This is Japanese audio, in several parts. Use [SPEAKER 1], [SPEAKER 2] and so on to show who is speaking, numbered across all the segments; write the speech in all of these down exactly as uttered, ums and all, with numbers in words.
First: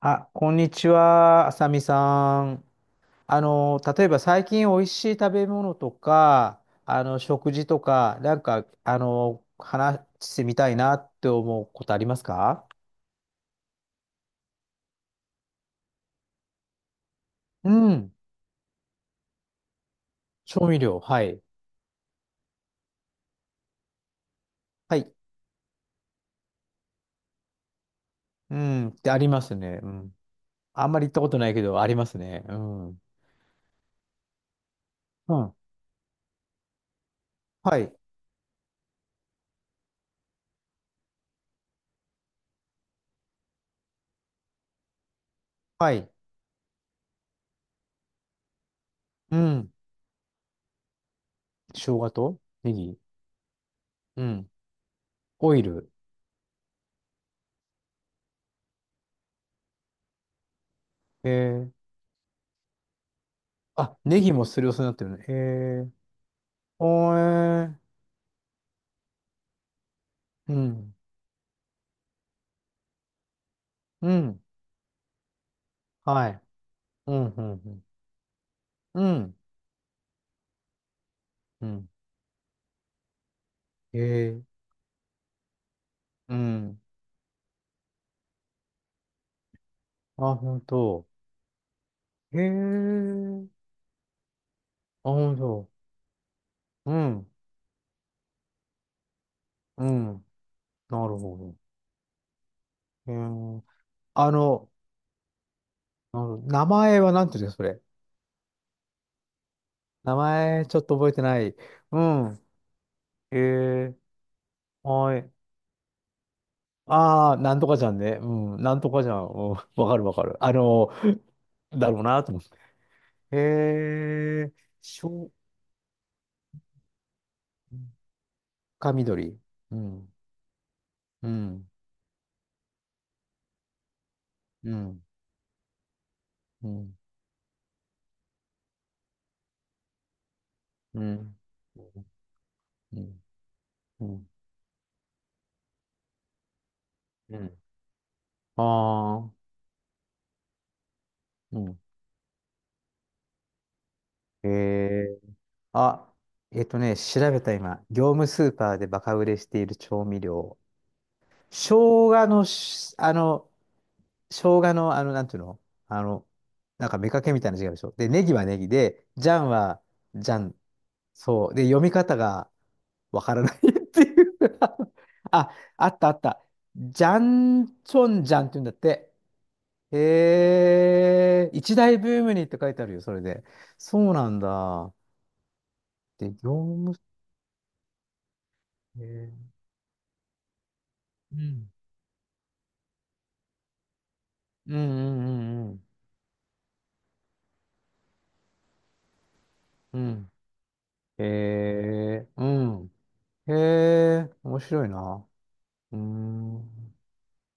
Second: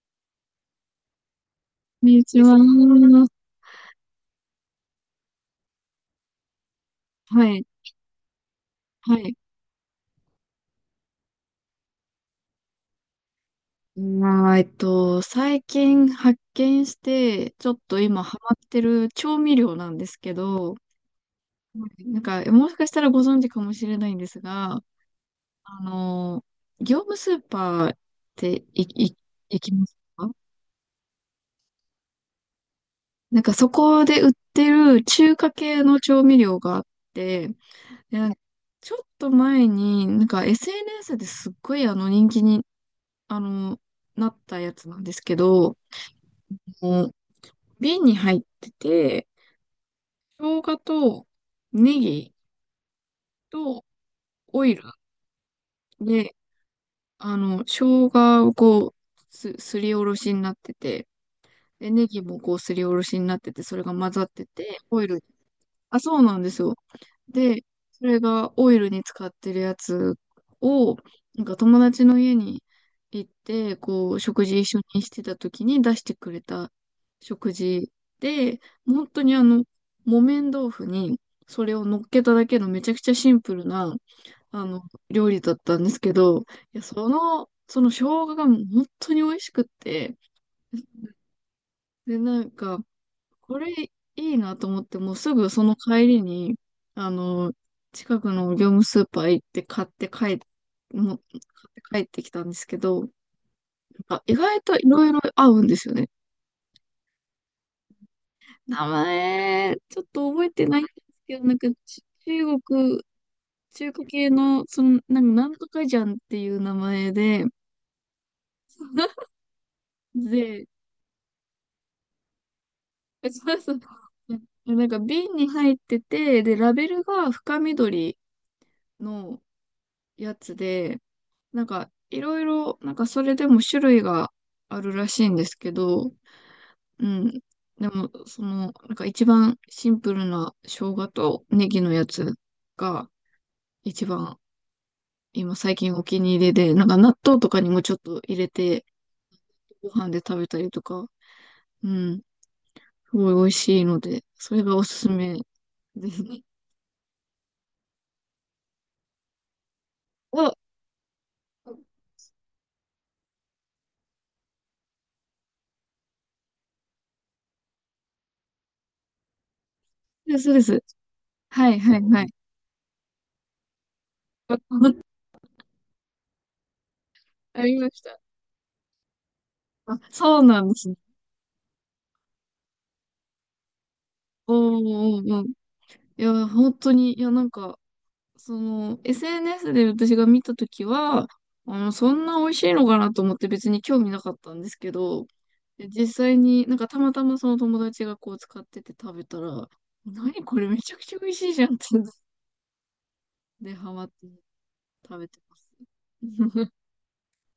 [SPEAKER 1] あ、こんにちは、あさみ
[SPEAKER 2] こんにち
[SPEAKER 1] さん。
[SPEAKER 2] は。
[SPEAKER 1] あの、例えば最近おいしい食べ物とか、あの、
[SPEAKER 2] は
[SPEAKER 1] 食
[SPEAKER 2] い。
[SPEAKER 1] 事とか、なんか、あ
[SPEAKER 2] はい。
[SPEAKER 1] の、話してみたいなって思うことありますか？
[SPEAKER 2] まあ、えっと、最近発見して、ちょ
[SPEAKER 1] う
[SPEAKER 2] っと
[SPEAKER 1] ん。
[SPEAKER 2] 今ハマってる調味料なんですけ
[SPEAKER 1] 調
[SPEAKER 2] ど、
[SPEAKER 1] 味料、はい。
[SPEAKER 2] なんか、もしかしたらご存知かもしれないんですが、
[SPEAKER 1] はい。
[SPEAKER 2] あの、業務スーパーっ
[SPEAKER 1] う
[SPEAKER 2] てい、
[SPEAKER 1] ん、って
[SPEAKER 2] い、
[SPEAKER 1] あります
[SPEAKER 2] 行き
[SPEAKER 1] ね。
[SPEAKER 2] ま
[SPEAKER 1] う
[SPEAKER 2] す
[SPEAKER 1] ん。
[SPEAKER 2] か？
[SPEAKER 1] あんまり行ったことないけど、ありますね。うん。う
[SPEAKER 2] なんかそこで売ってる中華
[SPEAKER 1] ん。
[SPEAKER 2] 系の調味料があって、
[SPEAKER 1] はい。
[SPEAKER 2] でなんかちょっと前に、なんか エスエヌエス ですっごいあの人気に、あの、なったやつなんですけど、
[SPEAKER 1] はい。
[SPEAKER 2] の瓶に入ってて、
[SPEAKER 1] うん。
[SPEAKER 2] 生姜と
[SPEAKER 1] 生
[SPEAKER 2] ネ
[SPEAKER 1] 姜
[SPEAKER 2] ギ
[SPEAKER 1] とネギ。
[SPEAKER 2] と
[SPEAKER 1] うん。
[SPEAKER 2] オイル
[SPEAKER 1] オイル。
[SPEAKER 2] で、あの、生姜をこう、す、すりおろしになってて、
[SPEAKER 1] えー。
[SPEAKER 2] で、ネギもこうすりおろしになってて、それが
[SPEAKER 1] あ、
[SPEAKER 2] 混
[SPEAKER 1] ネ
[SPEAKER 2] ざっ
[SPEAKER 1] ギも
[SPEAKER 2] て
[SPEAKER 1] すりおろ
[SPEAKER 2] て、
[SPEAKER 1] しになっ
[SPEAKER 2] オ
[SPEAKER 1] て
[SPEAKER 2] イ
[SPEAKER 1] る
[SPEAKER 2] ル。
[SPEAKER 1] ね。えー。
[SPEAKER 2] あ、そうなんですよ。
[SPEAKER 1] おー
[SPEAKER 2] で、
[SPEAKER 1] えー。
[SPEAKER 2] それがオイルに使ってるやつ
[SPEAKER 1] うん。
[SPEAKER 2] を、なんか友達の家に行って、
[SPEAKER 1] う
[SPEAKER 2] こう、
[SPEAKER 1] ん。
[SPEAKER 2] 食事一緒にしてた時に出して
[SPEAKER 1] は
[SPEAKER 2] く
[SPEAKER 1] い。
[SPEAKER 2] れた
[SPEAKER 1] うん、う
[SPEAKER 2] 食
[SPEAKER 1] ん、
[SPEAKER 2] 事で、
[SPEAKER 1] う
[SPEAKER 2] 本
[SPEAKER 1] ん。う
[SPEAKER 2] 当に
[SPEAKER 1] ん。
[SPEAKER 2] あの、木綿豆腐にそ
[SPEAKER 1] う
[SPEAKER 2] れを
[SPEAKER 1] ん。
[SPEAKER 2] 乗っけただけのめちゃくちゃシンプルな、
[SPEAKER 1] へえ。
[SPEAKER 2] あの、料理だったんですけ
[SPEAKER 1] う
[SPEAKER 2] ど、い
[SPEAKER 1] ん。
[SPEAKER 2] や、その、その生姜がもう本当に美味しくって、
[SPEAKER 1] あ、本当。
[SPEAKER 2] で、
[SPEAKER 1] へ
[SPEAKER 2] なんか、
[SPEAKER 1] え。
[SPEAKER 2] これいいなと思って、
[SPEAKER 1] あ、
[SPEAKER 2] もうす
[SPEAKER 1] 本
[SPEAKER 2] ぐそ
[SPEAKER 1] 当。
[SPEAKER 2] の帰りに、
[SPEAKER 1] う
[SPEAKER 2] あ
[SPEAKER 1] ん。
[SPEAKER 2] の、近くの業務スーパー行って
[SPEAKER 1] う
[SPEAKER 2] 買って帰
[SPEAKER 1] ん。
[SPEAKER 2] っ、
[SPEAKER 1] な
[SPEAKER 2] もう
[SPEAKER 1] る
[SPEAKER 2] 買
[SPEAKER 1] ほ
[SPEAKER 2] って帰ってきたんですけど、なん
[SPEAKER 1] ど。へえ。
[SPEAKER 2] か
[SPEAKER 1] あ
[SPEAKER 2] 意外
[SPEAKER 1] の、
[SPEAKER 2] といろいろ合うんですよね。
[SPEAKER 1] あの名前はなんていうんですか、それ？
[SPEAKER 2] 名前、ちょっ
[SPEAKER 1] 名
[SPEAKER 2] と覚えて
[SPEAKER 1] 前、ち
[SPEAKER 2] な
[SPEAKER 1] ょ
[SPEAKER 2] いん
[SPEAKER 1] っ
[SPEAKER 2] で
[SPEAKER 1] と
[SPEAKER 2] す
[SPEAKER 1] 覚えて
[SPEAKER 2] け
[SPEAKER 1] な
[SPEAKER 2] ど、な
[SPEAKER 1] い。
[SPEAKER 2] んか
[SPEAKER 1] う
[SPEAKER 2] ち
[SPEAKER 1] ん。
[SPEAKER 2] 中国、
[SPEAKER 1] へ
[SPEAKER 2] 中
[SPEAKER 1] え。
[SPEAKER 2] 華系の、その、
[SPEAKER 1] は
[SPEAKER 2] なん
[SPEAKER 1] い。
[SPEAKER 2] か、なんとかじゃんっていう名前
[SPEAKER 1] ああ、
[SPEAKER 2] で、
[SPEAKER 1] なんとかじゃんね。うん。なんとかじゃん。うん。わかるわ かる。あ
[SPEAKER 2] で、
[SPEAKER 1] の、だろうなと思って。
[SPEAKER 2] そうそう。
[SPEAKER 1] へえ。
[SPEAKER 2] なんか
[SPEAKER 1] しょ
[SPEAKER 2] 瓶
[SPEAKER 1] う、
[SPEAKER 2] に入ってて、で、ラベルが深緑
[SPEAKER 1] か緑。
[SPEAKER 2] の
[SPEAKER 1] うん。
[SPEAKER 2] やつで、
[SPEAKER 1] う
[SPEAKER 2] なん
[SPEAKER 1] ん。
[SPEAKER 2] か、いろいろ、なんかそれでも種類が
[SPEAKER 1] う
[SPEAKER 2] ある
[SPEAKER 1] ん。
[SPEAKER 2] らしいんですけど、
[SPEAKER 1] うん、
[SPEAKER 2] うん。でも、その、なんか一番シンプルな生
[SPEAKER 1] う
[SPEAKER 2] 姜
[SPEAKER 1] ん、
[SPEAKER 2] とネギ
[SPEAKER 1] う
[SPEAKER 2] のや
[SPEAKER 1] ん、
[SPEAKER 2] つ
[SPEAKER 1] う
[SPEAKER 2] が
[SPEAKER 1] ん。う
[SPEAKER 2] 一
[SPEAKER 1] ん。
[SPEAKER 2] 番今最近お気に入りで、なんか納
[SPEAKER 1] う
[SPEAKER 2] 豆と
[SPEAKER 1] ん。
[SPEAKER 2] かにもちょっと入れて
[SPEAKER 1] ああ、
[SPEAKER 2] ご飯で食べたりとか、
[SPEAKER 1] うん。
[SPEAKER 2] うん。すごい美味しいので、
[SPEAKER 1] え
[SPEAKER 2] それがおすす
[SPEAKER 1] え。
[SPEAKER 2] めで
[SPEAKER 1] あ、
[SPEAKER 2] すね。
[SPEAKER 1] えっとね、調べた今、業務スーパーでバカ売れしている調味
[SPEAKER 2] お、そ
[SPEAKER 1] 料。生姜のし、あの、生姜の、あの、なんていうの。あの、なんか、めかけみたいな字があるでしょ。で、ネギはネギで、ジャンは
[SPEAKER 2] う
[SPEAKER 1] ジ
[SPEAKER 2] で
[SPEAKER 1] ャ
[SPEAKER 2] す、そう
[SPEAKER 1] ン。
[SPEAKER 2] です。
[SPEAKER 1] そう。で、
[SPEAKER 2] はい、
[SPEAKER 1] 読み
[SPEAKER 2] はい、
[SPEAKER 1] 方
[SPEAKER 2] はい。
[SPEAKER 1] がわからない っていう。あ、あったあった。ジャ
[SPEAKER 2] あ
[SPEAKER 1] ン
[SPEAKER 2] りま
[SPEAKER 1] チ
[SPEAKER 2] し
[SPEAKER 1] ョ
[SPEAKER 2] た。
[SPEAKER 1] ンジャンって言うんだって。
[SPEAKER 2] あ、そうなんですね。
[SPEAKER 1] へえ、一大ブームにって書いてあるよ、それで。そうなん
[SPEAKER 2] おー
[SPEAKER 1] だ。
[SPEAKER 2] おーおー、い
[SPEAKER 1] で、
[SPEAKER 2] や、
[SPEAKER 1] 業
[SPEAKER 2] 本当
[SPEAKER 1] 務、
[SPEAKER 2] に、いや、なんか、その、
[SPEAKER 1] へえ、
[SPEAKER 2] エスエヌエス で私が見たときは、
[SPEAKER 1] うん。
[SPEAKER 2] あの、そんな美味しいのかなと思って別に興味なかったんです
[SPEAKER 1] うん
[SPEAKER 2] け
[SPEAKER 1] う
[SPEAKER 2] ど、
[SPEAKER 1] んうんうん。
[SPEAKER 2] で実際になんかたまたまその友達がこう使ってて食べたら、
[SPEAKER 1] うん。
[SPEAKER 2] 何これめちゃくちゃ
[SPEAKER 1] へ
[SPEAKER 2] 美味しいじゃんって、
[SPEAKER 1] え、うん。へ
[SPEAKER 2] で、ハマって
[SPEAKER 1] え、面白い
[SPEAKER 2] 食
[SPEAKER 1] な。
[SPEAKER 2] べてます。
[SPEAKER 1] うー ん。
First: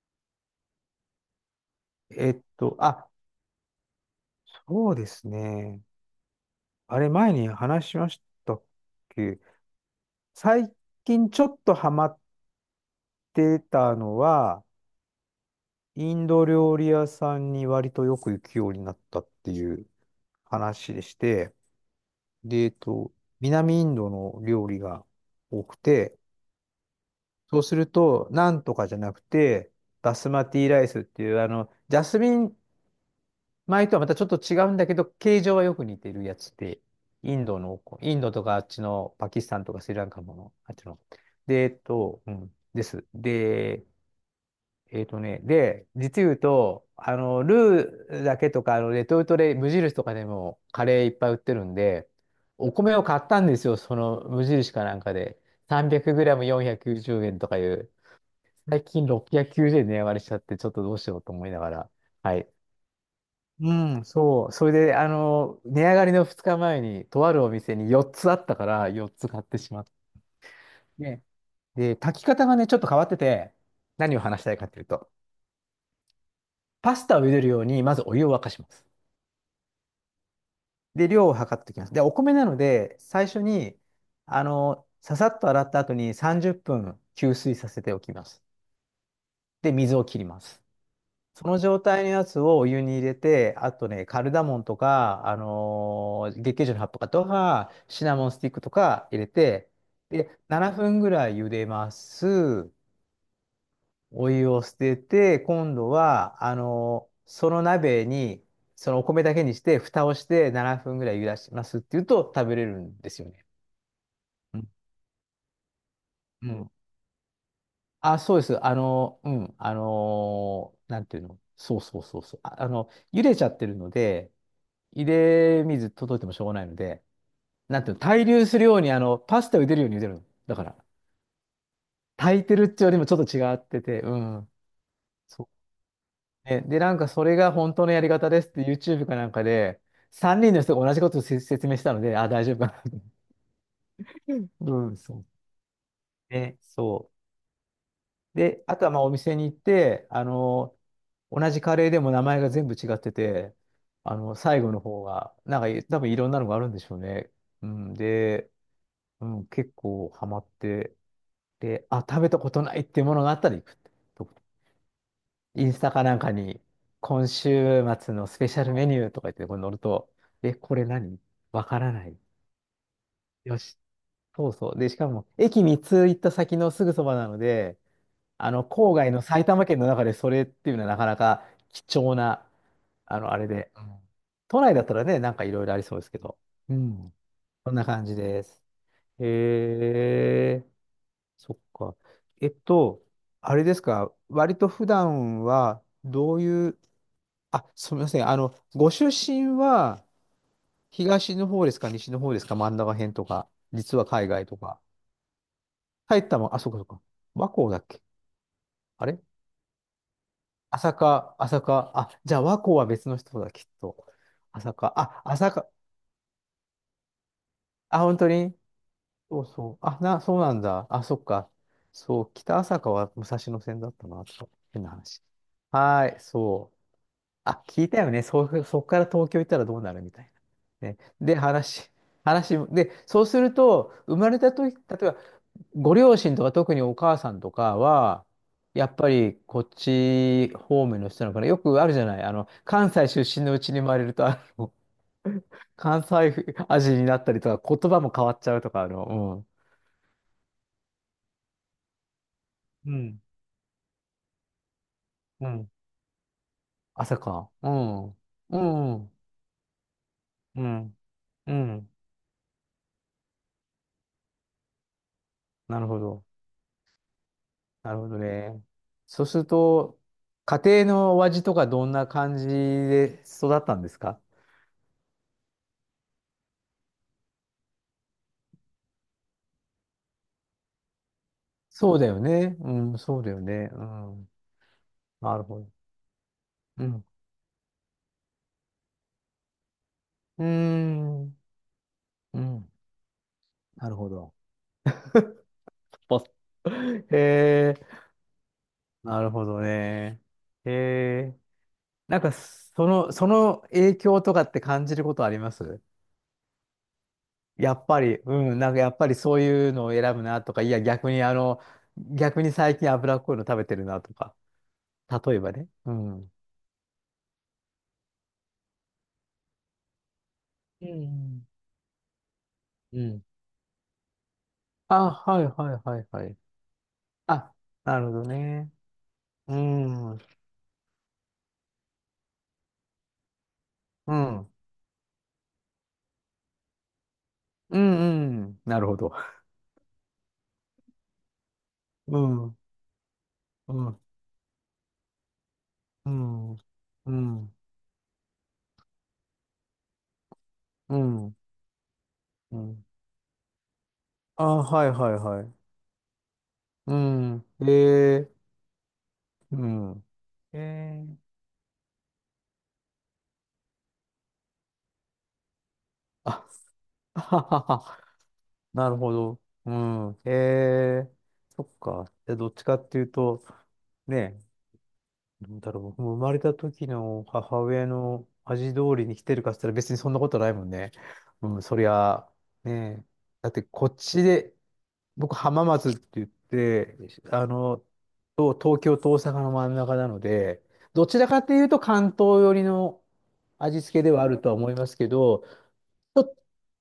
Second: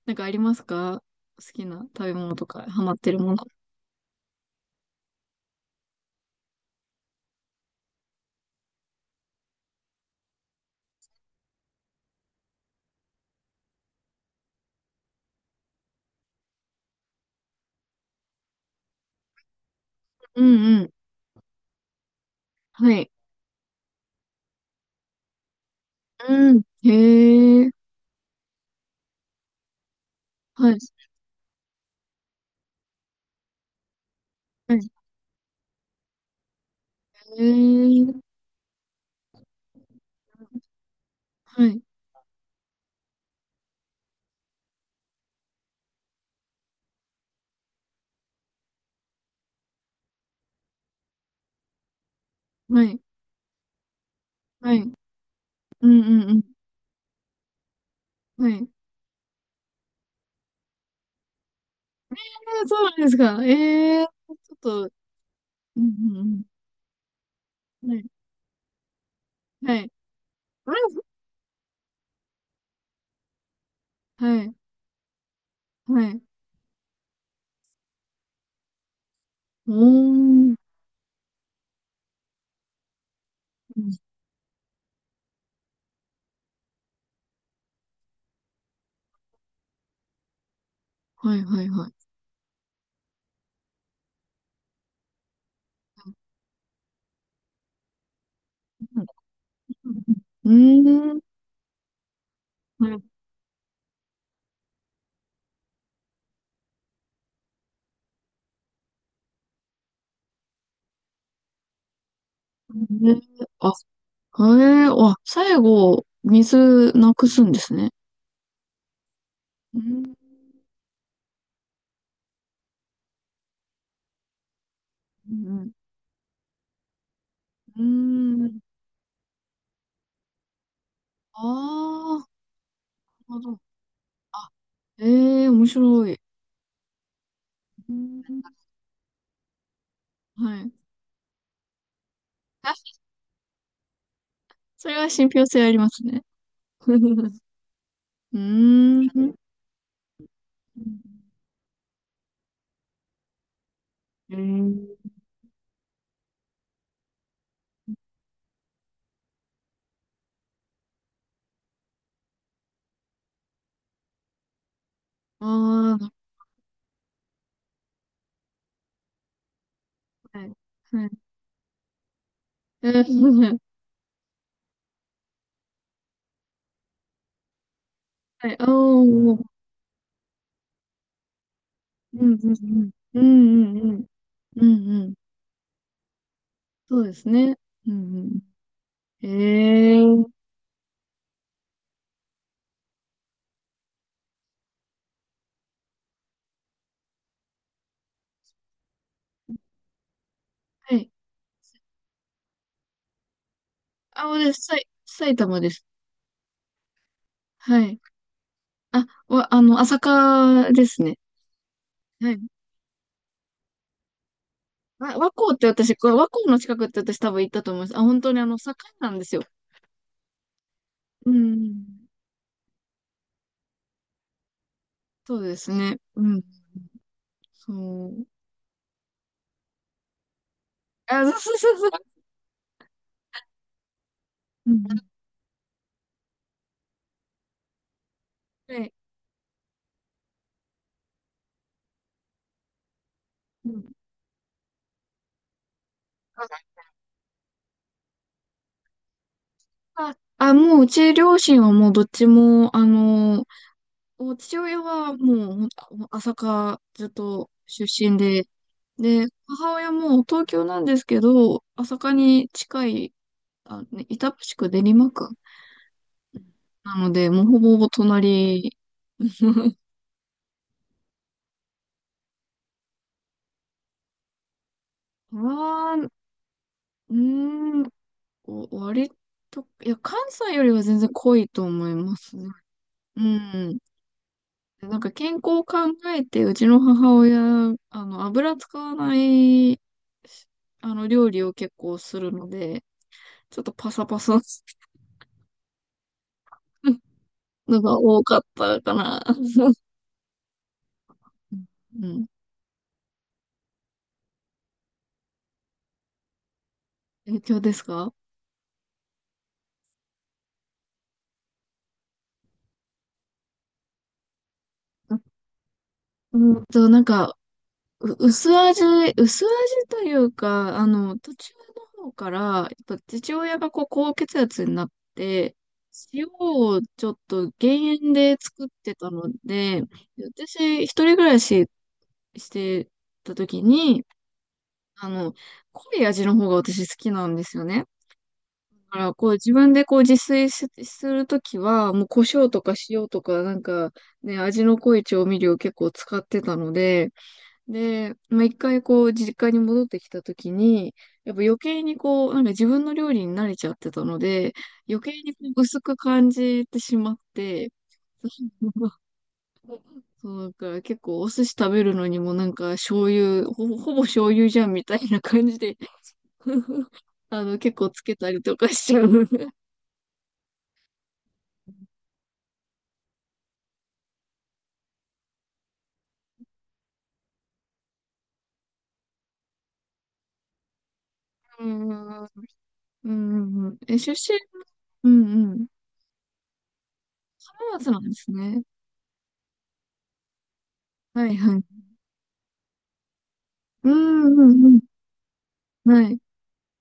[SPEAKER 2] なんかありますか？好きな食べ
[SPEAKER 1] え
[SPEAKER 2] 物
[SPEAKER 1] っ
[SPEAKER 2] とか、
[SPEAKER 1] と、
[SPEAKER 2] ハマっ
[SPEAKER 1] あ、
[SPEAKER 2] てるもの。
[SPEAKER 1] そうですね。あれ、前に話しましたっけ？最近ちょっとハマってたのは、インド料理屋さんに割とよく行くようになったっていう
[SPEAKER 2] うんうん。
[SPEAKER 1] 話でして、で、えっ
[SPEAKER 2] はい。
[SPEAKER 1] と、南インドの料理が多くて、
[SPEAKER 2] うん。
[SPEAKER 1] そ
[SPEAKER 2] へ
[SPEAKER 1] う
[SPEAKER 2] え。
[SPEAKER 1] すると、なんとかじゃなくて、バスマテ
[SPEAKER 2] は
[SPEAKER 1] ィ
[SPEAKER 2] い。
[SPEAKER 1] ライスっていう、あの、ジャスミン米とはまたちょっと違う
[SPEAKER 2] は
[SPEAKER 1] んだ
[SPEAKER 2] い。
[SPEAKER 1] けど、形状はよく似てるやつで、イ
[SPEAKER 2] へ
[SPEAKER 1] ンドの、イン
[SPEAKER 2] え。
[SPEAKER 1] ドとかあっちのパキスタンとかスリランカもの、あっちの。で、
[SPEAKER 2] は
[SPEAKER 1] えっ
[SPEAKER 2] い。
[SPEAKER 1] と、うん、です。で、えっとね、で、実言うと、あの、ルーだけとか、あの、レトルトで無印とかでもカレーいっぱい売ってるんで、お
[SPEAKER 2] は
[SPEAKER 1] 米
[SPEAKER 2] い。
[SPEAKER 1] を買ったんですよ、その無
[SPEAKER 2] は
[SPEAKER 1] 印か
[SPEAKER 2] い。
[SPEAKER 1] なんかで。
[SPEAKER 2] うんうんうん。
[SPEAKER 1] さんびゃくグラムよんひゃくきゅうじゅう 円とかいう、
[SPEAKER 2] はい。
[SPEAKER 1] 最近ろっぴゃくきゅうじゅうえん値上がりしちゃって、ちょっとどうしようと思いながら。はい。
[SPEAKER 2] えー、そうなんですか。
[SPEAKER 1] う
[SPEAKER 2] え
[SPEAKER 1] ん、
[SPEAKER 2] ー、
[SPEAKER 1] そ
[SPEAKER 2] ち
[SPEAKER 1] う。
[SPEAKER 2] ょっ
[SPEAKER 1] それ
[SPEAKER 2] と、
[SPEAKER 1] で、あの、
[SPEAKER 2] う
[SPEAKER 1] 値
[SPEAKER 2] ん
[SPEAKER 1] 上がりの
[SPEAKER 2] う
[SPEAKER 1] 2
[SPEAKER 2] ん
[SPEAKER 1] 日前に、とあるお店
[SPEAKER 2] うん。
[SPEAKER 1] に
[SPEAKER 2] はい、
[SPEAKER 1] よっつあったから、よっつ買ってし
[SPEAKER 2] は
[SPEAKER 1] まっ
[SPEAKER 2] い。うん、
[SPEAKER 1] て。で、炊き方がね、ちょっと変わってて、何を話
[SPEAKER 2] は
[SPEAKER 1] した
[SPEAKER 2] い、
[SPEAKER 1] いかというと、
[SPEAKER 2] はい。
[SPEAKER 1] パスタを茹でるように、まずお湯を沸かします。
[SPEAKER 2] おー、
[SPEAKER 1] で、量を測っておきます。で、お米なので、最初に、あの、ささっと洗った後にさんじゅっぷん吸水させておきます。で、水を切ります。
[SPEAKER 2] はい、
[SPEAKER 1] その
[SPEAKER 2] はい、
[SPEAKER 1] 状
[SPEAKER 2] は
[SPEAKER 1] 態
[SPEAKER 2] い。
[SPEAKER 1] のやつをお湯に入れて、あとね、カルダモンとか、あのー月桂樹の葉っぱとか、シナモンスティックとか入れて、で、
[SPEAKER 2] う
[SPEAKER 1] 7
[SPEAKER 2] ん、
[SPEAKER 1] 分ぐ
[SPEAKER 2] うーん、
[SPEAKER 1] らい茹でます。
[SPEAKER 2] はい。
[SPEAKER 1] お湯を捨てて、今度は、あの、その鍋に、そのお米だけにして、蓋をしてななふんぐらい茹でしますっていうと食べれるんで
[SPEAKER 2] ね、
[SPEAKER 1] すよね。
[SPEAKER 2] あ、
[SPEAKER 1] うん。
[SPEAKER 2] えー、あ、最後、
[SPEAKER 1] うん。
[SPEAKER 2] 水なくすんですね。
[SPEAKER 1] あ、そうです。あの、うん。あ
[SPEAKER 2] うん、
[SPEAKER 1] の、なんていうの。そうそうそうそう。あ、あの、茹でちゃってるので、茹
[SPEAKER 2] う
[SPEAKER 1] で
[SPEAKER 2] ん、
[SPEAKER 1] 水届いてもしょうがないので、な
[SPEAKER 2] う
[SPEAKER 1] んていうの、対
[SPEAKER 2] ん。う
[SPEAKER 1] 流
[SPEAKER 2] ー
[SPEAKER 1] す
[SPEAKER 2] ん、
[SPEAKER 1] るように、あの、パスタを茹でるように茹でるの。だから、
[SPEAKER 2] ああ、
[SPEAKER 1] 炊いてるっていうよりもちょっ
[SPEAKER 2] な
[SPEAKER 1] と
[SPEAKER 2] るほ
[SPEAKER 1] 違っ
[SPEAKER 2] ど。
[SPEAKER 1] てて、う
[SPEAKER 2] あ、
[SPEAKER 1] ん。
[SPEAKER 2] えー面白い。
[SPEAKER 1] ね、で、なんかそれが本当
[SPEAKER 2] う
[SPEAKER 1] のやり
[SPEAKER 2] ん、
[SPEAKER 1] 方ですって ユーチューブ かなんかで、さんにん
[SPEAKER 2] は
[SPEAKER 1] の
[SPEAKER 2] い。
[SPEAKER 1] 人が同じことをせ説明したので、あ、大丈夫か
[SPEAKER 2] あ、
[SPEAKER 1] なと。
[SPEAKER 2] そ
[SPEAKER 1] うん、
[SPEAKER 2] れは
[SPEAKER 1] そ
[SPEAKER 2] 信
[SPEAKER 1] う。
[SPEAKER 2] 憑性ありますね。
[SPEAKER 1] ね、
[SPEAKER 2] う
[SPEAKER 1] そ
[SPEAKER 2] ー
[SPEAKER 1] う。で、あとはまあお
[SPEAKER 2] ん。
[SPEAKER 1] 店に行って、あの、同じカレーでも名前が全部違ってて、あの、
[SPEAKER 2] う
[SPEAKER 1] 最後の方
[SPEAKER 2] ん、
[SPEAKER 1] が、なんかい多分いろんなのがあるんでしょうね。うん、で、うん、結構ハマって、で、あ、食べたことないっていうものがあったら行くって。インスタ
[SPEAKER 2] あ
[SPEAKER 1] か
[SPEAKER 2] あ、
[SPEAKER 1] なんかに、今週末のスペシャルメニューとか言って、これ載ると、
[SPEAKER 2] は
[SPEAKER 1] え、
[SPEAKER 2] い。
[SPEAKER 1] これ
[SPEAKER 2] はい。
[SPEAKER 1] 何、わからない。
[SPEAKER 2] え
[SPEAKER 1] よ
[SPEAKER 2] ー、
[SPEAKER 1] し、そうそう。で、しかも、駅みっつ行った先のすぐそばなので、
[SPEAKER 2] は
[SPEAKER 1] あ
[SPEAKER 2] い。あ
[SPEAKER 1] の、
[SPEAKER 2] あ、
[SPEAKER 1] 郊外の
[SPEAKER 2] も
[SPEAKER 1] 埼玉県の中でそれっていうのはなかなか貴重
[SPEAKER 2] う、うん
[SPEAKER 1] な、
[SPEAKER 2] うんうん。
[SPEAKER 1] あ
[SPEAKER 2] う
[SPEAKER 1] の、あれ
[SPEAKER 2] ん
[SPEAKER 1] で。う
[SPEAKER 2] うんう
[SPEAKER 1] ん。
[SPEAKER 2] ん。
[SPEAKER 1] 都
[SPEAKER 2] う
[SPEAKER 1] 内だった
[SPEAKER 2] ん
[SPEAKER 1] ら
[SPEAKER 2] うん。
[SPEAKER 1] ね、なんかいろいろありそうですけど。う
[SPEAKER 2] そうで
[SPEAKER 1] ん。
[SPEAKER 2] すね。
[SPEAKER 1] こんな
[SPEAKER 2] う
[SPEAKER 1] 感じ
[SPEAKER 2] ん
[SPEAKER 1] です。へ
[SPEAKER 2] うん。ええ、
[SPEAKER 1] え、そっか。えっと、あれですか、割と普段はどういうあ、すみません。あの、ご出身は
[SPEAKER 2] はい。
[SPEAKER 1] 東の方ですか、西の方ですか、真ん中辺とか、実は
[SPEAKER 2] あ、
[SPEAKER 1] 海
[SPEAKER 2] もう
[SPEAKER 1] 外
[SPEAKER 2] で
[SPEAKER 1] と
[SPEAKER 2] す。さ
[SPEAKER 1] か。
[SPEAKER 2] い、埼玉です。
[SPEAKER 1] 埼玉、あ、そうかそうか。和光だ
[SPEAKER 2] は
[SPEAKER 1] っ
[SPEAKER 2] い。
[SPEAKER 1] け。
[SPEAKER 2] あ、
[SPEAKER 1] あれ、
[SPEAKER 2] わ、あの、朝霞で
[SPEAKER 1] 朝
[SPEAKER 2] すね。
[SPEAKER 1] 霞、朝霞。あ、
[SPEAKER 2] は
[SPEAKER 1] じゃ
[SPEAKER 2] い。
[SPEAKER 1] あ和光は別の人だ、きっと。朝霞。
[SPEAKER 2] わ
[SPEAKER 1] あ、
[SPEAKER 2] 和光
[SPEAKER 1] 朝
[SPEAKER 2] って
[SPEAKER 1] 霞。
[SPEAKER 2] 私、これ和光の近くって私多分行ったと思います。
[SPEAKER 1] あ、
[SPEAKER 2] あ、
[SPEAKER 1] 本
[SPEAKER 2] 本
[SPEAKER 1] 当
[SPEAKER 2] 当にあ
[SPEAKER 1] に、
[SPEAKER 2] の、境なんです
[SPEAKER 1] そ
[SPEAKER 2] よ。
[SPEAKER 1] うそう。あ、な、そうなんだ。あ、そっ
[SPEAKER 2] う
[SPEAKER 1] か。
[SPEAKER 2] ん。
[SPEAKER 1] そう、北朝霞は武蔵野線だったな、と。変な話。
[SPEAKER 2] そうですね。
[SPEAKER 1] はい、
[SPEAKER 2] うん。
[SPEAKER 1] そう。あ、聞いた
[SPEAKER 2] そ
[SPEAKER 1] よね。
[SPEAKER 2] う。
[SPEAKER 1] そう、そこから東京行ったらどうなるみたいな。ね。
[SPEAKER 2] あ、そ
[SPEAKER 1] で、
[SPEAKER 2] うそうそ
[SPEAKER 1] 話、
[SPEAKER 2] うそ
[SPEAKER 1] 話、も、で、そうすると、生まれた
[SPEAKER 2] う。う
[SPEAKER 1] 時、例え
[SPEAKER 2] ん。
[SPEAKER 1] ば、ご両親とか特にお母さんとかは、
[SPEAKER 2] は
[SPEAKER 1] や
[SPEAKER 2] い。
[SPEAKER 1] っぱりこっち方面の人なのかな。よくあるじゃない。あの、関西出身のう
[SPEAKER 2] う
[SPEAKER 1] ちに
[SPEAKER 2] ん。
[SPEAKER 1] 生まれると、あの、関西味になったりとか、言葉も変わっちゃうとか、あの、
[SPEAKER 2] あ、あもう、うち両親はもうどっちも、あ
[SPEAKER 1] うん。
[SPEAKER 2] の、お父親は
[SPEAKER 1] う
[SPEAKER 2] も
[SPEAKER 1] ん。
[SPEAKER 2] う
[SPEAKER 1] う
[SPEAKER 2] ほん
[SPEAKER 1] ん。
[SPEAKER 2] と朝霞ずっ
[SPEAKER 1] 朝
[SPEAKER 2] と
[SPEAKER 1] か。う
[SPEAKER 2] 出身
[SPEAKER 1] ん。
[SPEAKER 2] で、
[SPEAKER 1] うん。
[SPEAKER 2] で、母親も東
[SPEAKER 1] う
[SPEAKER 2] 京なんで
[SPEAKER 1] ん。
[SPEAKER 2] すけ
[SPEAKER 1] う
[SPEAKER 2] ど、
[SPEAKER 1] ん。
[SPEAKER 2] 朝霞に近い、あ、ね、板橋区練馬区
[SPEAKER 1] なるほど。
[SPEAKER 2] なので、もうほぼほぼ
[SPEAKER 1] なるほどね。
[SPEAKER 2] 隣。
[SPEAKER 1] そうする と、家庭のお味とかどんな感じで育ったんですか？
[SPEAKER 2] は、うーん、お割と、いや、関西よりは全然濃いと思い
[SPEAKER 1] そうだ
[SPEAKER 2] ま
[SPEAKER 1] よ
[SPEAKER 2] すね。
[SPEAKER 1] ね。うん、そ
[SPEAKER 2] う
[SPEAKER 1] うだよね。
[SPEAKER 2] ん。
[SPEAKER 1] うん。
[SPEAKER 2] なんか健
[SPEAKER 1] なる
[SPEAKER 2] 康
[SPEAKER 1] ほ
[SPEAKER 2] を
[SPEAKER 1] ど。
[SPEAKER 2] 考えて、うちの
[SPEAKER 1] うん。
[SPEAKER 2] 母親、あの、油使わない、
[SPEAKER 1] うー
[SPEAKER 2] あの、料
[SPEAKER 1] ん。
[SPEAKER 2] 理を結構する
[SPEAKER 1] う
[SPEAKER 2] の
[SPEAKER 1] ん。
[SPEAKER 2] で、ちょっと
[SPEAKER 1] な
[SPEAKER 2] パ
[SPEAKER 1] る
[SPEAKER 2] サ
[SPEAKER 1] ほ
[SPEAKER 2] パ
[SPEAKER 1] ど。
[SPEAKER 2] サす
[SPEAKER 1] ポ
[SPEAKER 2] る
[SPEAKER 1] ッ、へえ、
[SPEAKER 2] のが多かったか
[SPEAKER 1] な
[SPEAKER 2] な。
[SPEAKER 1] るほどね。へえ、
[SPEAKER 2] う
[SPEAKER 1] なん
[SPEAKER 2] ん。
[SPEAKER 1] か、その、その影響とかって感じることあります？
[SPEAKER 2] 影響で
[SPEAKER 1] や
[SPEAKER 2] す
[SPEAKER 1] っぱ
[SPEAKER 2] か？
[SPEAKER 1] り、うん、なんかやっぱりそういうのを選ぶなとか、いや、逆にあの、逆に最近脂っこいの食べてるなとか。例え ばね。うん。
[SPEAKER 2] うんと、なんか、う薄味、薄味というか、あ
[SPEAKER 1] う
[SPEAKER 2] の、途
[SPEAKER 1] ん。
[SPEAKER 2] 中の方から、やっぱ
[SPEAKER 1] うん。
[SPEAKER 2] 父親がこう、高血圧になっ
[SPEAKER 1] あ、はい
[SPEAKER 2] て、
[SPEAKER 1] はいはいは
[SPEAKER 2] 塩
[SPEAKER 1] い。
[SPEAKER 2] をちょっと
[SPEAKER 1] あ、
[SPEAKER 2] 減
[SPEAKER 1] なるほ
[SPEAKER 2] 塩
[SPEAKER 1] ど
[SPEAKER 2] で作っ
[SPEAKER 1] ね。
[SPEAKER 2] てたの
[SPEAKER 1] う
[SPEAKER 2] で、
[SPEAKER 1] ん。うん。
[SPEAKER 2] 私、一人暮らししてた時に、
[SPEAKER 1] うん
[SPEAKER 2] あの、濃い味の方が私好きなんですよ
[SPEAKER 1] う
[SPEAKER 2] ね。
[SPEAKER 1] ん。なる
[SPEAKER 2] だ
[SPEAKER 1] ほ
[SPEAKER 2] か
[SPEAKER 1] ど。
[SPEAKER 2] ら、こう自分でこう自炊しするときは、もう
[SPEAKER 1] う
[SPEAKER 2] 胡
[SPEAKER 1] ん。
[SPEAKER 2] 椒
[SPEAKER 1] う
[SPEAKER 2] とか塩とか、なんか
[SPEAKER 1] ん。
[SPEAKER 2] ね、味の濃い調味料結構
[SPEAKER 1] う
[SPEAKER 2] 使ってた
[SPEAKER 1] ん。
[SPEAKER 2] ので、
[SPEAKER 1] うん。
[SPEAKER 2] で、まあ、一回こう実家に戻ってきたときに、
[SPEAKER 1] う
[SPEAKER 2] や
[SPEAKER 1] ん。
[SPEAKER 2] っぱ余計にこう、なんか
[SPEAKER 1] う
[SPEAKER 2] 自分
[SPEAKER 1] ん。
[SPEAKER 2] の料理に慣れちゃってたの
[SPEAKER 1] あ、
[SPEAKER 2] で、
[SPEAKER 1] はい
[SPEAKER 2] 余
[SPEAKER 1] はい
[SPEAKER 2] 計にこ
[SPEAKER 1] はい。
[SPEAKER 2] う薄く感じて
[SPEAKER 1] う
[SPEAKER 2] しまっ
[SPEAKER 1] ん。
[SPEAKER 2] て、
[SPEAKER 1] ええ。うん。
[SPEAKER 2] そう、なんか結
[SPEAKER 1] え
[SPEAKER 2] 構お
[SPEAKER 1] え。
[SPEAKER 2] 寿司食べるのにもなんか醤油、ほぼ、ほぼ醤油じゃんみたいな感じで
[SPEAKER 1] あ、あは
[SPEAKER 2] あの、結
[SPEAKER 1] は
[SPEAKER 2] 構つ
[SPEAKER 1] は。
[SPEAKER 2] けたりとかし
[SPEAKER 1] な
[SPEAKER 2] ち
[SPEAKER 1] る
[SPEAKER 2] ゃ
[SPEAKER 1] ほ
[SPEAKER 2] う。
[SPEAKER 1] ど。うん。ええ。そっか。で、どっちかっていうと、ね、どうだろう。僕も生まれた時の母親の味通りに来てるかって言ったら別にそんなことないもんね。うん、
[SPEAKER 2] う
[SPEAKER 1] そり
[SPEAKER 2] ん。うん
[SPEAKER 1] ゃ、ねえ。
[SPEAKER 2] う
[SPEAKER 1] だって
[SPEAKER 2] んうん。
[SPEAKER 1] こっ
[SPEAKER 2] え、出
[SPEAKER 1] ち
[SPEAKER 2] 身、
[SPEAKER 1] で、
[SPEAKER 2] うん
[SPEAKER 1] 僕
[SPEAKER 2] う
[SPEAKER 1] 浜
[SPEAKER 2] ん。
[SPEAKER 1] 松って言って、あ
[SPEAKER 2] 浜
[SPEAKER 1] の、
[SPEAKER 2] 松なんです
[SPEAKER 1] と
[SPEAKER 2] ね。
[SPEAKER 1] 東京と大阪の真ん中なので、どち
[SPEAKER 2] は
[SPEAKER 1] ら
[SPEAKER 2] い
[SPEAKER 1] かと
[SPEAKER 2] は
[SPEAKER 1] いうと
[SPEAKER 2] い。
[SPEAKER 1] 関東寄りの味
[SPEAKER 2] う
[SPEAKER 1] 付けでは
[SPEAKER 2] ん
[SPEAKER 1] ある
[SPEAKER 2] う
[SPEAKER 1] とは思い
[SPEAKER 2] んう
[SPEAKER 1] ますけど、
[SPEAKER 2] ん。はい。
[SPEAKER 1] ちょっ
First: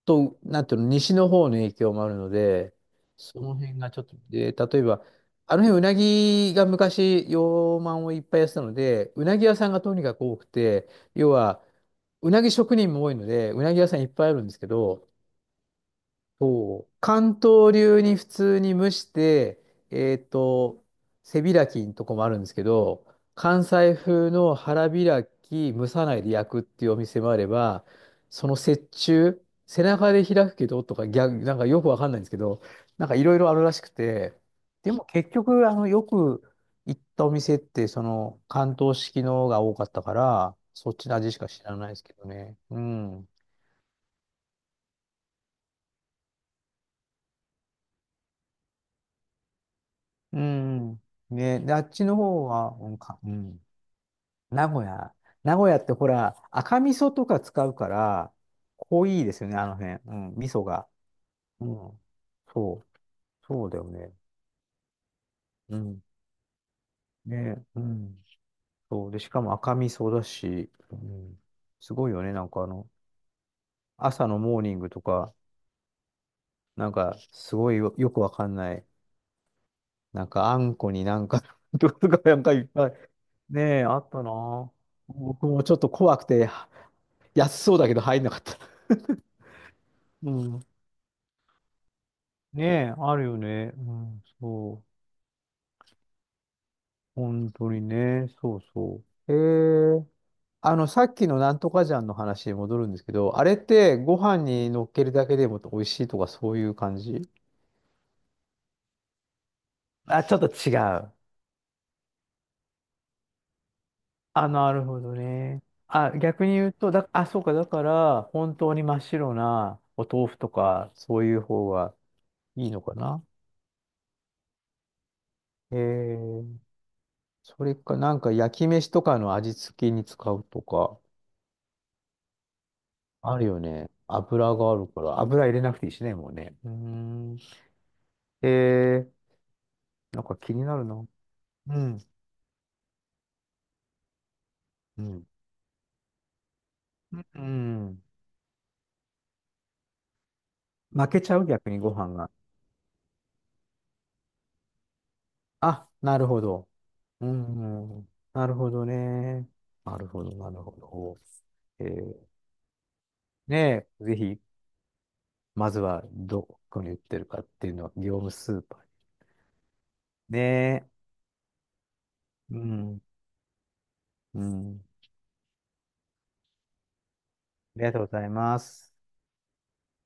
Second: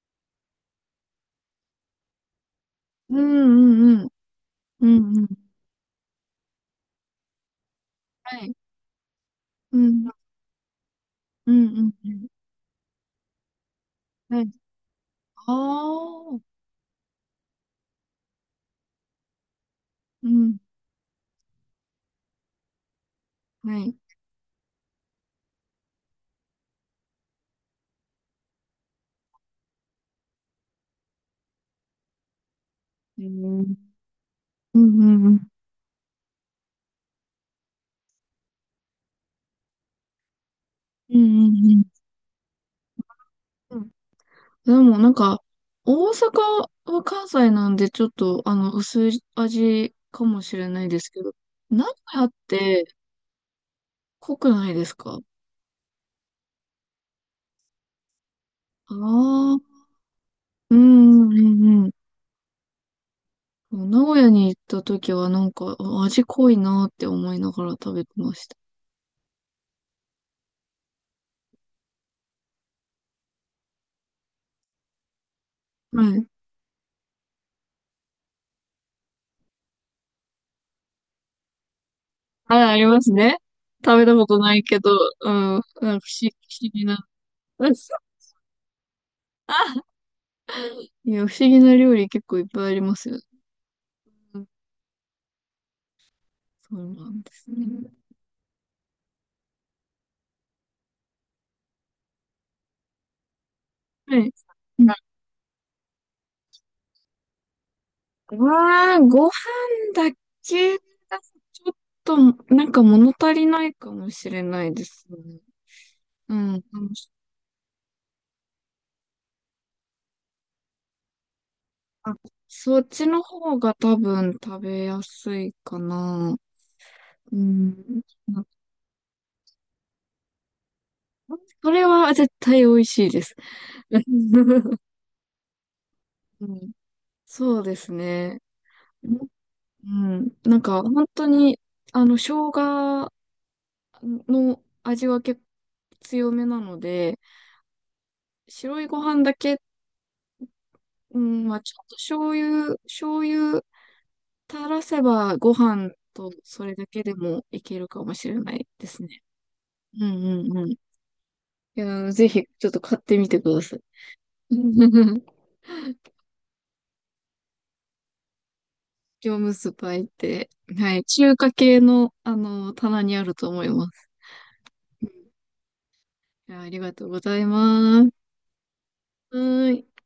[SPEAKER 1] と、なんていうの、西の方の影響もあるので、
[SPEAKER 2] う
[SPEAKER 1] その辺がち
[SPEAKER 2] ん
[SPEAKER 1] ょ
[SPEAKER 2] うんう
[SPEAKER 1] っ
[SPEAKER 2] ん。
[SPEAKER 1] と、で、例え
[SPEAKER 2] う
[SPEAKER 1] ば、
[SPEAKER 2] んうん。
[SPEAKER 1] あの辺、うなぎが昔、養鰻をいっ
[SPEAKER 2] は
[SPEAKER 1] ぱいやっ
[SPEAKER 2] い。
[SPEAKER 1] てたので、うなぎ屋さん
[SPEAKER 2] う
[SPEAKER 1] がとに
[SPEAKER 2] ん
[SPEAKER 1] かく多くて、要
[SPEAKER 2] う
[SPEAKER 1] は、
[SPEAKER 2] んうんうん。
[SPEAKER 1] うなぎ職人も多いので、うなぎ屋さんいっぱいあ
[SPEAKER 2] は
[SPEAKER 1] る
[SPEAKER 2] い。
[SPEAKER 1] んですけど、
[SPEAKER 2] ああ。
[SPEAKER 1] そう。関東流に普通に蒸して、えっ
[SPEAKER 2] うん。
[SPEAKER 1] と、背開きのとこもあるんですけど、関
[SPEAKER 2] は
[SPEAKER 1] 西
[SPEAKER 2] い。
[SPEAKER 1] 風の腹開き、蒸さないで焼くっていうお店もあれば、その折衷、背中で開くけどとか、逆、なんかよくわかんないんですけど、なんか
[SPEAKER 2] う
[SPEAKER 1] い
[SPEAKER 2] ん
[SPEAKER 1] ろい
[SPEAKER 2] う
[SPEAKER 1] ろあ
[SPEAKER 2] んう
[SPEAKER 1] るらし
[SPEAKER 2] ん。
[SPEAKER 1] くて、
[SPEAKER 2] うん
[SPEAKER 1] で
[SPEAKER 2] う
[SPEAKER 1] も
[SPEAKER 2] んう
[SPEAKER 1] 結
[SPEAKER 2] ん。
[SPEAKER 1] 局、あの、よく行ったお店って、その、関東式のが多かったから、そっち
[SPEAKER 2] う
[SPEAKER 1] の味し
[SPEAKER 2] ん
[SPEAKER 1] か知
[SPEAKER 2] う
[SPEAKER 1] らないです
[SPEAKER 2] ん
[SPEAKER 1] けどね。うん。
[SPEAKER 2] うん。でもなんか、大阪は関西なんでちょっと、あの、薄い味か
[SPEAKER 1] う
[SPEAKER 2] もしれないで
[SPEAKER 1] ん。
[SPEAKER 2] すけど、
[SPEAKER 1] ね、で、あ
[SPEAKER 2] 名
[SPEAKER 1] っ
[SPEAKER 2] 古
[SPEAKER 1] ちの
[SPEAKER 2] 屋っ
[SPEAKER 1] 方は、
[SPEAKER 2] て
[SPEAKER 1] うん、か、うん。
[SPEAKER 2] 濃く
[SPEAKER 1] 名
[SPEAKER 2] ないで
[SPEAKER 1] 古
[SPEAKER 2] す
[SPEAKER 1] 屋。
[SPEAKER 2] か？
[SPEAKER 1] 名古屋ってほら、赤味噌とか使うから、
[SPEAKER 2] あ
[SPEAKER 1] 濃いですよ
[SPEAKER 2] あ
[SPEAKER 1] ね、あの
[SPEAKER 2] ー、
[SPEAKER 1] 辺。うん、味噌
[SPEAKER 2] う
[SPEAKER 1] が。
[SPEAKER 2] んう
[SPEAKER 1] う
[SPEAKER 2] んうん
[SPEAKER 1] ん。そう。そうだ
[SPEAKER 2] う
[SPEAKER 1] よ
[SPEAKER 2] ん。名
[SPEAKER 1] ね。
[SPEAKER 2] 古屋に行った時はなんか、
[SPEAKER 1] う
[SPEAKER 2] あ、
[SPEAKER 1] ん。
[SPEAKER 2] 味濃いなって思いなが
[SPEAKER 1] ね、
[SPEAKER 2] ら
[SPEAKER 1] う
[SPEAKER 2] 食べて
[SPEAKER 1] ん。
[SPEAKER 2] ました。
[SPEAKER 1] そう。で、しかも赤味噌だし、うん。すごいよね、なんかあの、朝のモーニングとか、
[SPEAKER 2] はい。
[SPEAKER 1] なんか、すごいよ、よくわかんない。なんか、あんこになんか とか、なんか
[SPEAKER 2] は
[SPEAKER 1] い
[SPEAKER 2] い、
[SPEAKER 1] っ
[SPEAKER 2] あり
[SPEAKER 1] ぱい。
[SPEAKER 2] ますね。
[SPEAKER 1] ねえ、
[SPEAKER 2] 食
[SPEAKER 1] あ
[SPEAKER 2] べ
[SPEAKER 1] っ
[SPEAKER 2] た
[SPEAKER 1] た
[SPEAKER 2] ことない
[SPEAKER 1] な。
[SPEAKER 2] けど、うん、
[SPEAKER 1] 僕
[SPEAKER 2] なん
[SPEAKER 1] も
[SPEAKER 2] か
[SPEAKER 1] ちょっ
[SPEAKER 2] 不
[SPEAKER 1] と
[SPEAKER 2] 思
[SPEAKER 1] 怖く
[SPEAKER 2] 議、
[SPEAKER 1] て、
[SPEAKER 2] 不思議な。
[SPEAKER 1] 安
[SPEAKER 2] うん、
[SPEAKER 1] そうだけど入んなかった。
[SPEAKER 2] あ、
[SPEAKER 1] うん。
[SPEAKER 2] いや、不思議な料理結構いっぱ
[SPEAKER 1] ね
[SPEAKER 2] いありま
[SPEAKER 1] え、
[SPEAKER 2] す
[SPEAKER 1] あ
[SPEAKER 2] よね。
[SPEAKER 1] るよね。うん、
[SPEAKER 2] うん、
[SPEAKER 1] そう。
[SPEAKER 2] そうなんです
[SPEAKER 1] 本
[SPEAKER 2] ね。
[SPEAKER 1] 当にね。そうそう。えーあの、さっきのなんとかじゃんの話に戻るんですけど、あれって
[SPEAKER 2] は
[SPEAKER 1] ご
[SPEAKER 2] い。
[SPEAKER 1] 飯に乗っけるだけでも美味しいとかそういう感じ？
[SPEAKER 2] わー、ご飯だ
[SPEAKER 1] あ、ちょっと違
[SPEAKER 2] け
[SPEAKER 1] う。
[SPEAKER 2] だとちょっと、なんか物足りないかもしれ
[SPEAKER 1] あ、
[SPEAKER 2] な
[SPEAKER 1] な
[SPEAKER 2] いで
[SPEAKER 1] るほ
[SPEAKER 2] す
[SPEAKER 1] ど
[SPEAKER 2] ね。
[SPEAKER 1] ね。あ、
[SPEAKER 2] う
[SPEAKER 1] 逆に
[SPEAKER 2] ん。
[SPEAKER 1] 言うと、だ、あ、そうか、だから、本当に真っ白なお豆腐とか、そういう方が
[SPEAKER 2] あ、
[SPEAKER 1] いい
[SPEAKER 2] そ
[SPEAKER 1] の
[SPEAKER 2] っ
[SPEAKER 1] か
[SPEAKER 2] ちの
[SPEAKER 1] な。
[SPEAKER 2] 方が多分食べやすい
[SPEAKER 1] え
[SPEAKER 2] かな。
[SPEAKER 1] え。
[SPEAKER 2] う
[SPEAKER 1] それか、
[SPEAKER 2] ん。
[SPEAKER 1] なんか焼き飯とかの味付けに使うとか。
[SPEAKER 2] それは絶対美味しいです。
[SPEAKER 1] あるよね。油があ るから、油入れなくていいしね、もう
[SPEAKER 2] う
[SPEAKER 1] ね。うー
[SPEAKER 2] ん。
[SPEAKER 1] ん。
[SPEAKER 2] そうですね。
[SPEAKER 1] えー、
[SPEAKER 2] う
[SPEAKER 1] なんか
[SPEAKER 2] ん。
[SPEAKER 1] 気
[SPEAKER 2] なん
[SPEAKER 1] にな
[SPEAKER 2] か
[SPEAKER 1] る
[SPEAKER 2] 本
[SPEAKER 1] な。
[SPEAKER 2] 当に、
[SPEAKER 1] うん。
[SPEAKER 2] あの、生姜の
[SPEAKER 1] う
[SPEAKER 2] 味は
[SPEAKER 1] ん。
[SPEAKER 2] 結構強めなので、
[SPEAKER 1] うん。
[SPEAKER 2] 白いご飯だけ、
[SPEAKER 1] 負
[SPEAKER 2] う
[SPEAKER 1] けちゃ
[SPEAKER 2] ん、
[SPEAKER 1] う、
[SPEAKER 2] まあ
[SPEAKER 1] 逆
[SPEAKER 2] ちょ
[SPEAKER 1] に
[SPEAKER 2] っ
[SPEAKER 1] ご
[SPEAKER 2] と
[SPEAKER 1] 飯が。
[SPEAKER 2] 醤油、醤油垂らせばご
[SPEAKER 1] あ、
[SPEAKER 2] 飯
[SPEAKER 1] なる
[SPEAKER 2] と
[SPEAKER 1] ほ
[SPEAKER 2] そ
[SPEAKER 1] ど。
[SPEAKER 2] れだけで
[SPEAKER 1] う
[SPEAKER 2] もいける
[SPEAKER 1] ん。う
[SPEAKER 2] か
[SPEAKER 1] ん。
[SPEAKER 2] もしれ
[SPEAKER 1] な
[SPEAKER 2] な
[SPEAKER 1] る
[SPEAKER 2] い
[SPEAKER 1] ほど
[SPEAKER 2] ですね。
[SPEAKER 1] ね。な
[SPEAKER 2] う
[SPEAKER 1] るほど、
[SPEAKER 2] ん
[SPEAKER 1] な
[SPEAKER 2] うん
[SPEAKER 1] る
[SPEAKER 2] うん。
[SPEAKER 1] ほ
[SPEAKER 2] い
[SPEAKER 1] ど。え
[SPEAKER 2] や、ぜ
[SPEAKER 1] ー、
[SPEAKER 2] ひちょっと買ってみてください。
[SPEAKER 1] ねえ、ぜひ、まずはどこに売ってるかっていうのは、業務スーパーに。
[SPEAKER 2] 業務スーパー行っ
[SPEAKER 1] ね
[SPEAKER 2] て、
[SPEAKER 1] え。
[SPEAKER 2] はい、中華系の、あ
[SPEAKER 1] う
[SPEAKER 2] の、
[SPEAKER 1] ん。
[SPEAKER 2] 棚にあると思います。
[SPEAKER 1] うん。
[SPEAKER 2] いや、ありがとうござい
[SPEAKER 1] ありがとう
[SPEAKER 2] ま
[SPEAKER 1] ご
[SPEAKER 2] す。
[SPEAKER 1] ざいます。
[SPEAKER 2] はーい。